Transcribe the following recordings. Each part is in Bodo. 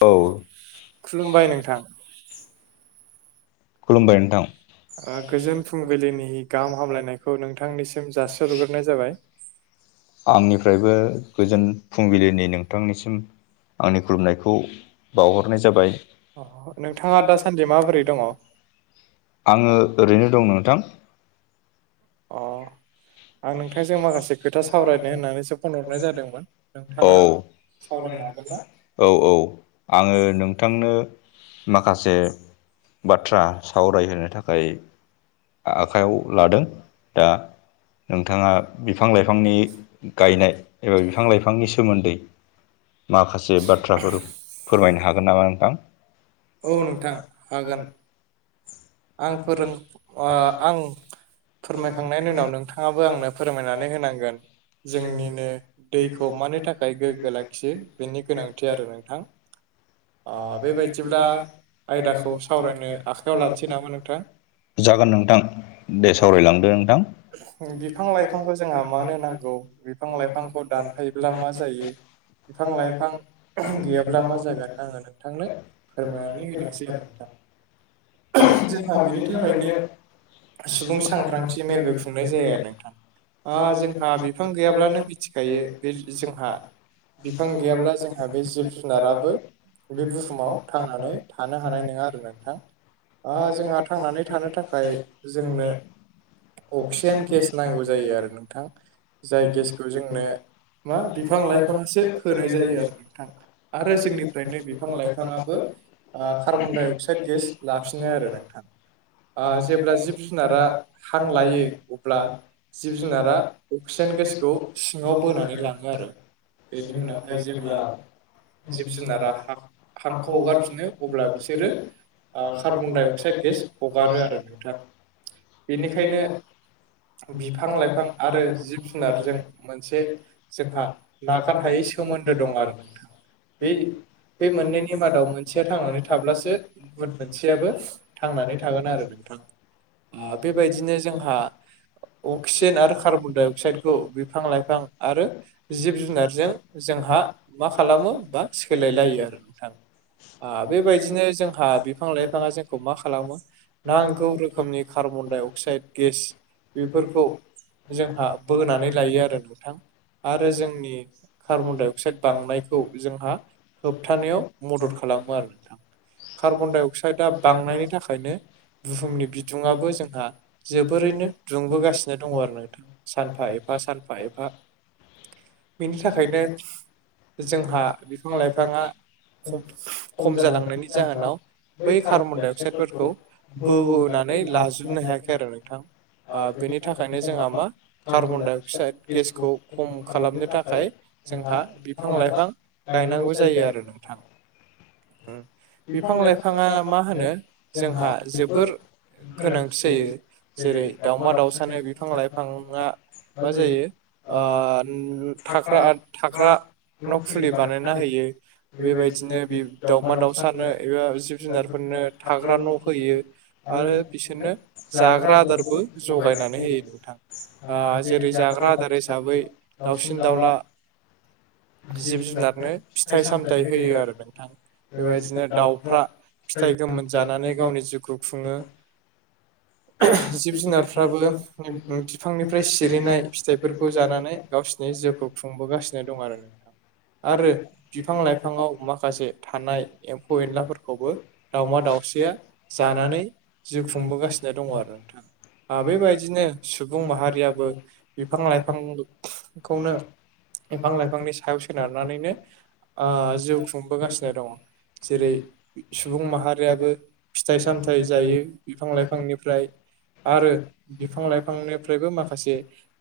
औ खुलुमबाय नोंथां खलुमबाय नोंथां ओ गोजोन फुंबिलिनि गाहाम हामलायनायखौ नोंथांनिसिम जासिहरग्रोनाय जाबाय। आंनिफ्रायबो गोजोन फुंबिलिनि नोंथांनिसिम। आंनि खुलुमनायखौ बावहरनाय जाबाय। अ नोंथाङा दासान्दि माबोरै दङ अ आङो ओरैनो दं नोंथां। अ आं नोंथांजों माखासे खोथा सावरायनो होननानैसो फन हरनाय जादोंमोन औ नोंथाङा। सावरायनो हागोन ना औ औ आङो नों थांनो माखासे बाथ्रा सावरायहोनो थाखाय। आखाइयाव लादों दा नोंथाङा बिफां लाइफांनि गायनाय ओ बिफां लाइफांनि सोमोन्दै। माखासे बाथ्राफोर फोरमायनो हागोन नामा नोंथां। औ नोंथां हागोन। आं फोरों ओ आं फोरमायखांनायनि उनाव नोंथा ङाबो आंनो फोरमायनानै होनांगोन। जोंनिनो दैखौ मानि थाखाय गोग्गो लाखियो बेनि गोनांथि आरो नोंथां। अ बेबायदिब्ला आयदाखौ सावरायनो आखायाव लानोसै नामा नोंथां जागोन नोंथां दे सावरायलांदो नोंथां। बिफां लाइफांखौ जोंहा मानो नांगौ बिफां लाइफांखौ दानफायोब्ला मा जायो। बिफां लाइफां गैयाब्ला मा जागोन आङो नोंथां नो फोरमायनानै होनोसै आरो नोंथां जोंहा बेनि थाखायनो। सुबुं सांग्रांथि मेलबो खुंनाय जायो आरो नोंथां ओ जोंहा बिफां गैयाब्लानो मिथिखायो बे जो-जोंहा। बिफां गैयाब्ला जोंहा बे जिब जुनाराबो बे बुहुमाव थांनानै थानो हानाय नङा आरो नोंथां आ जोंहा थांनानै थानो थाखाय जोंनो अक्सिजेन गेस नांगौ जायो आरो नोंथां जाय गेसखौ जोंनो मा बिफां लाइफाङासो होनाय जायो आरो नोंथां आरो जोंनिफ्राय नो बिफां लाइफाङाबो ओ कार्बन डाइ अक्साइद गेस लाफिनो आरो नोंथां। ओ जेब्ला जिब जुनारा हां लायो अब्ला जिब जुनारा अक्सिजेन गेसखौ सिङाव बोनानै लाङो आरो बेनि उनावहाय जेब्ला जिब जु हांखौ हगारफिनो अब्ला बिसोरो ओ कार्बन डाइ अक्साइद गेस हगारो आरो नोंथां बेनिखायनो बिफां लाइफां आरो जिब जुनारजों मोनसे जोंहा नागार हायै सोमोन्दो दं आरो नोंथां बे बे मोननैनि मादाव मोनसेया थांनानै थाब्लासो [unintelligible] मोनसेयाबो थांनानै थागोन आरो नोंथां। बेबायदिनो जोंहा अक्सिजेन आरो कार्बन डाइ अक्साइडखौ बिफां लाइफां आरो जिब जुनारजों जोंहा मा खालामो बा सो सोलाय लायो आरो नोंथां बेबायदिनो जोंहा बिफां लाइफाङा जोंखौ मा खालामो नांगौ रोखोमनि कार्बनडाइ अक्साइड गेस बेफोरखौ जोंहा बोनानै लायो आरो नोंथां। आरो जोंनि कार्बनडाइ अक्साइद बांनायखौ जोंहा होबथानायाव मदद खालामो आरो नोंथां कार्बन डाइ अक्साइदआ बांनायनि थाखायनो बुहुमनि बिदङआो जोंहा जोबोरैनो दुंबोगासिनो दङ आरो नोंथां। सानफा एफा सानफा एफा। बेनि थाखायनो जोंहा लाइफाङा खम जालांनायनि जाहोनाव बै कार्बन डाइ अक्साइदफोरखौ बोहोनानै लाजोबनो हायाखै आरो नोंथां। आं बेनि थाखायनो जोंहा मा कार्बन डाइ अक्साइड गेसखौ खम खालामनो थाखाय जोंहा बिफां लाइफां गायनांगौ जायो आरो नोंथां। बिफां लाइफां बिथाङा मा होनो जोंहा जोबोर गोनांथि जायो जेरै दावमा दावसानो बिफां लाइफाङा मा जायो ओ थाग्रा थाग्रा न' खुलि बानाय हो बेबायदिनो दाउमा दाउसानो जुनारफोरनो थाग्रा न' होयो आरो बिसोरनो जाग्रा आदारबो जगायनानै होयो नोंथां। ओ जेरै जाग्रा आदार हिसाबै दाउसिन दाउला जिब जुनाद नो फिथाइ सामथाइ होयो आरो नोंथां बेबायदिनो दाउफ्रा फिथाइ गोमोन जानानै गावनि जिउखौ खुङो। जिब जुनारफ्राबो बिफांनिफ्राय सिरिनाय फिथाइफोरखौ जानानै गावसिनि जिउखौ खुंबोगासिनो दं आरो। आरो बिफां लाइफाङाव माखासे थानाय एम्फौ एनलाफोरखौबो दावमा दाउसिया जानानै जिउ खुंबोगासिनो दङ आरो नोंथां। आ बेबायदिनो सुबुं माहारियाबो बिफां लाइफांखौनो बिफां लाइफांनि सायाव सोनारनानैनो आ जिउ खुंबोगासिनो दङ। जेरै सुबुं माहारियाबो फिथाइ सामथायाइ जायो बिफां लाइफांनि फ्राय आरो बिफां लाइफांनिफ्रायबो माखासे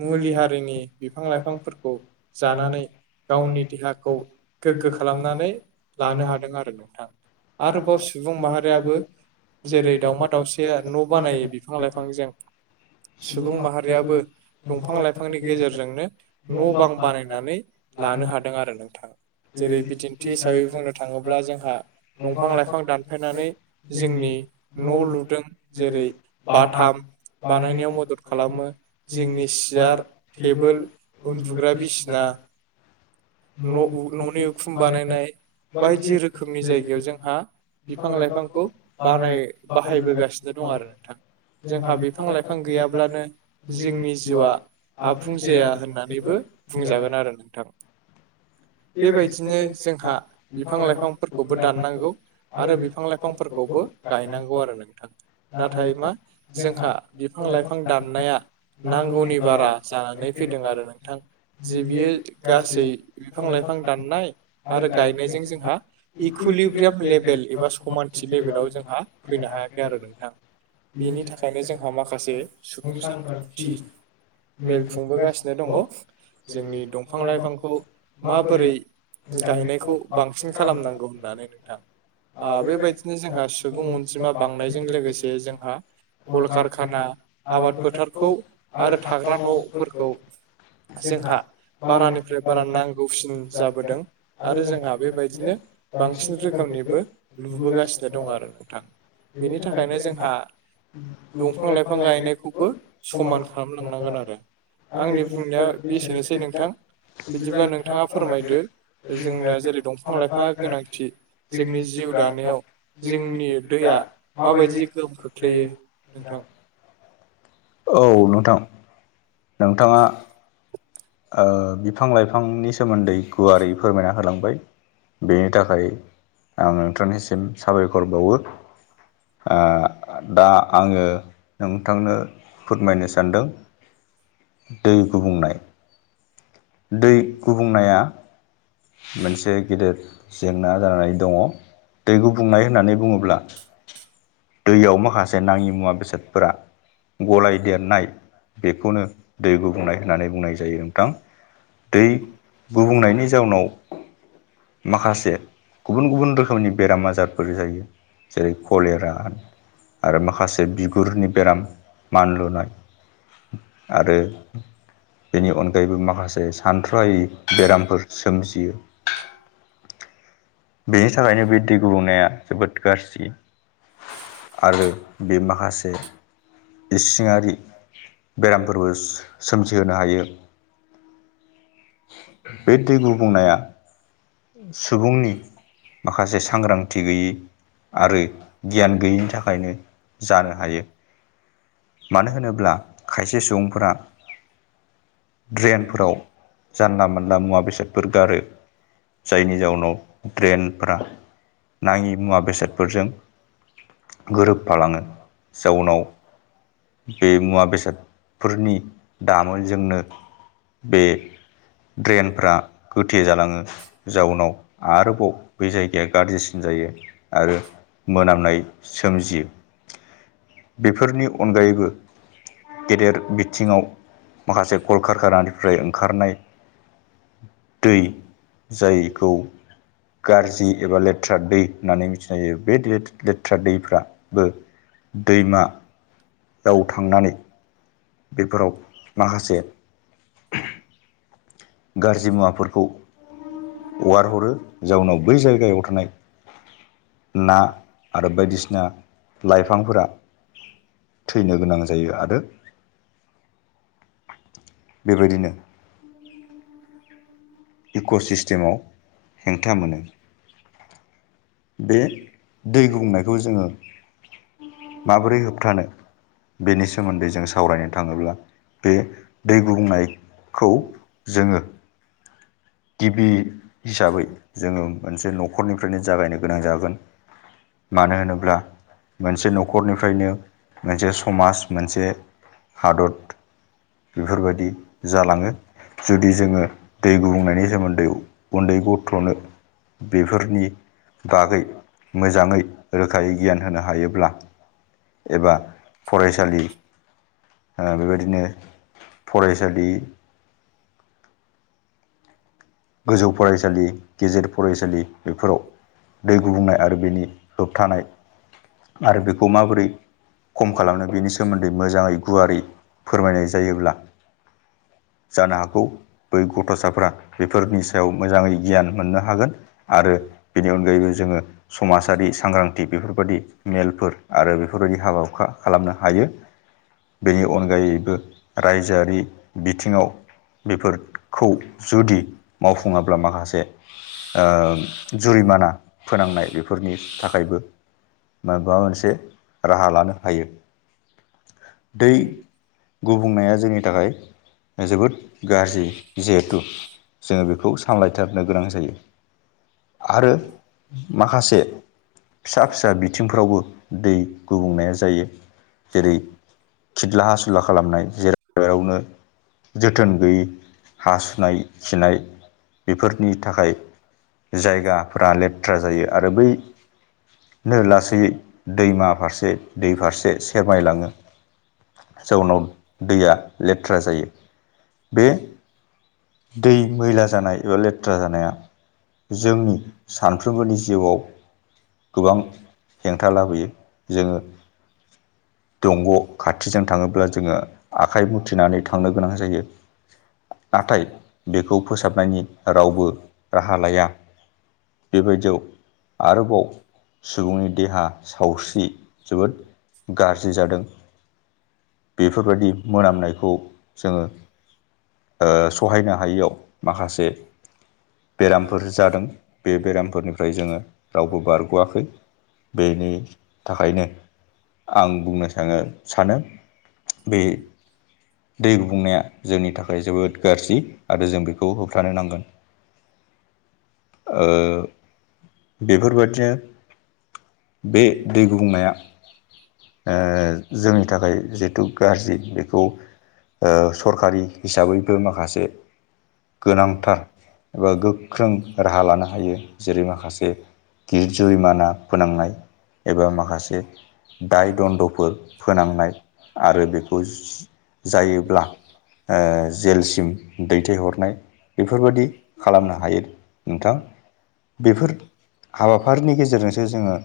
मुलि हारिनि बिफां लाइफांफोरखौ जानानै गावनि देहाखौ गोग्गो खालामनानै लानो हादों आरो नोंथां। आरोबाव सुबुं माहारियाबो जेरै दावमा दाउसाया न' बानायो बिफां लाइफांजों सुबुं माहारियाबो दंफां लाइफांनि गेजेरजोंनो न' बां बानायनानै लानो हादों आरो नोंथाङा जेरै बिदिन्थि हिसाबै बुंनो थाङोब्ला जोंहा दंफां लाइफां दानफायनानै जोंनि न' लुदों। जेरै बाथाम बानायनायाव मदद खालामो जोंनि सियार, टेबोल, उन्दुग्रा बिसिना न' न'नि उखुम बायदि रोखोमनि जायो। बेयाव जोंहा बिफां लाइफांखौ बानाय बाहायबोगासिनो दं आरो नोंथां। जोंहा बिफां लाइफां गैयाब्लानो जोंनि जिउआ आबुं जाया होननानैबो बुंजागोन आरो नोंथां। बेबायदिनो जोंहा बिफां लाइफांफोरखौ बो दाननांगौ आरो बिफां लाइफांफोरखौबो गायनांगौ आरो नोंथां। नाथाय मा जोंहा बिफां लाइफां दाननाया नांगौनि बारा जानानै फैदों आरो नोंथां। जि बियो गासै बिफां लाइफां दाननाय आरो गायनायजों जोंहा इकुइलिब्रियाम लेभेल एबा समानथि लेभेलाव जोंहा फैनो हायाखै आरो नोंथां। बेनि थाखायनो जोंहा माखासे सुबुं सांग्रांथि मेल खुंबोगासिनो दङ। जोंनि दंफां लाइफांखौ माबोरै गायनायखौ बांसिन खालामनां होननानै नोंथां बेबायदिनो जोंहा सुबुं अनजिमा बांनायजों लोगोसे जोंहा कल कारखाना आबाद फोथारखौ आरो थाग्रा न'फोरखौ जोंहा बारानिफ्राय बारा नां गौसिन जाबोदों आरो जोंहा बेबायदिनो बांसिन रोखोमनिबो नुबोगासिनो दं आरो नोंथां। बेनि थाखायनो जोंहा दंफां लाइफां गायनायखौबो समान खालामलांनांगोन आरो। आंनि बुंनाया एसेनोसै नोंथां बिदिब्ला नों थाङा फोरमायदो जोंनो जेरै दंफां लाइफाङा गोनांथि जोंनि जिउ दानायाव जोंनि दैया माबायदि गोहोम खोख्लैयो नोंथां। औ नोंथां नोंथाङा ओ बिफां लाइफांनि सोमोन्दै गुवारै फोरमायना होलांबाय। बेनि थाखाय आं नोंथांनिसिम साबायखर बावो। ओ दा आङो नोंथांनो फोरमायनो सानदों दै गुबुंनाय दै गुबुंनाया मोनसे गेदेर जेंना जानानै दङ दै गुबुंनाय होननानै बुङोब्ला दैयाव माखासे नाङि मुवा बेसादफोरा गलाय देरनाय बेखौनो दै गुबुंनाय होननानै बुंनाय जायो नोंथां। दै गुबुंनायनि जाउनाव [inaudible] माखासे गुबुन गुबुन रोखोमनि बेराम आजारफोर जायो। जेरै कलेरा आरो माखासे बिगुरनि बेराम मानलुनाय आरो बेनि अनगायैबो माखासे सानथ्र' हायि बेरामफोर सोमजियो बेनि थाखायनो बे दै गुबुंनाया जोबोद गाज्रि आरो बे माखासे इसिङारि बेरामफोरबो सोमजिहोनो हायो। बे दै गुबुंनाया सुबुंनि माखासे सांग्रांथि गैयि आरो गियान गैयैनि थाखायनो जानो हायो। मानो होनोब्ला खायसे सुबुंफोरा ड्रेनफोराव जानला मोनला मुवा बेसादफोर गारो। जायनि जाउनाव ड्रेनफ्रा नाङि मुवा बेसादफोरजों गोरोबफालाङो। जाउनाव बे मुवा बेसादफोरनि दामोलजोंनो बे ड्रेनफ्रा गोथे जालाङो जाउनाव आरोबाव बे जायगाया गाज्रि जायो आरो मोनामनाय सोमजियो। बेफोरनि अनगायैबो गेदेर बिथिङाव माखासे कल खारखनानि फ्राय ओंखारनाय दै जायखौ गाज्रि एबा लेथ्रा दै होननानै मिथिनाय हायो बे लेथ्रा दैफ्राबो दैमा याव थांनानै बेफोराव माखासे [inaudible] गाज्रि मुवाफोरखौ हगारहरो जाउनाव बै जायगायाव थानाय ना आरो बायदिसिना लाइफांफोरा थैनो गोनां जायो आरो बेबायदिनो इक' सिस्टेमाव हेंथा मोनो। बे दै गुबुंनायखौ जोङो माबोरै होबथानो बेनि सोमोन्दै जों सावरायनो थाङोब्ला बे दै गुबुंनायखौ जोङो गिबि हिसाबै जोङो मोनसे न'खरनिफ्रायनो जागायनो गोनां जागोन। मानो होनोब्ला मोनसे न'खरनिफ्रायनो मोनसे समाज मोनसे हादत बेफोरबादि जालाङो जुदि जोङो दै गुबुंनायनि सोमोन्दै उन्दै गथ'नो बेफोरनि बागै मोजाङै रोखायै गियान होनो हायोब्ला एबा फरायसालि ओ बेबायदिनो फरायसालि गोजौ फरायसालि गेजेर फरायसालि बेफोराव दै गुबुंनाय आरो बेनि होबथानाय आरो बेखौ माबोरै खम खालामनो बेनि सोमोन्दै मोजाङै गुवारै फोरमायनाय जायोब्ला जानो हागौ बै गथ'साफोरा बेफोरनि सायाव मोजाङै गियान मोननो हागोन। आरो बेनि अनगायैबो जोङो समाजारि सांग्रांथि बेफोरबादि मेलफोर आरो बेफोरबायदि हाबा हुखा खालामनो हायो। बेनि अनगायैबो रायजोआरि बिथिङाव बेफोरखौ जुदि मावफुङाब्ला माखासे ओ जुरिमाना फोनांनाय बेफोरनि थाखायबो माबा मोनसे राहा लानो हायो। दै गुबुंनाया जोंनि थाखाय जोबोद गाज्रि जिहेथु जोङो बेखौ सामलायथारनो गोनां जायो। आरो माखासे फिसा फिसा बिथिं सिंफ्रावबो दै गुबुंनाया जायो। जेरै खिदला हासुला खालामनाय जेराव मेरावनो जोथोन गैयै हासुनाय खिनाय बेफोरनि थाखाय जायगाफोरा लेथ्रा जायो आरो बै नो लासैयै दैमा फारसे दै फारसे सेरमायलाङो जाउनाव दैया लेथ्रा जायो बे दै मैला जानाय एबा लेथ्रा जानाया जोंनि सानफ्रोमबोनि जिउआव गोबां हेंथा लाबोयो जोङो दंग' खाथिजों थाङोब्ला जोङो आखाइ मुथिनानै थांनो गोनां जायो नाथाय बेखौ फोसाबनायनि रावबो राहा लाया। बेबायदियाव आरोबाव सुबुंनि देहा सावस्रि जोबोद गारजि जादों। बेफोरबायदि मोनामनायखौ जोङो ओ सहायनो हा हायियाव माखासे बेरामफोर जादों बे बेरामफोरनिफ्राय जोङो रावबो बारग'आखै बेनि थाखायनो आं बुंनो सानो सानो बे दै गुबुंनाया जोंनि थाखाय जोबोद गारजि आरो जों बेखौ होबथानो नांगोन। ओ बेफोरबादिनो बे दै गुबुंनाया जोंनि थाखाय जिहेथु गाज्रि बेखौ। सरकारि हिसाबैबो माखासे गोनांथार एबा गोख्रों राहा लानो हायो जेरै माखासे गिदिर जुरिमाना फोनांनाय। एबा माखासे दाय दन्द'फोर फोनांनाय आरो बेखौ जायोब्ला ओ जेलसिम दैथायहरनाय बेफोरबायादि खालामनो हायो। नोंथां बेफोर हाबाफारिनि गेजेरजोंसो जोङो।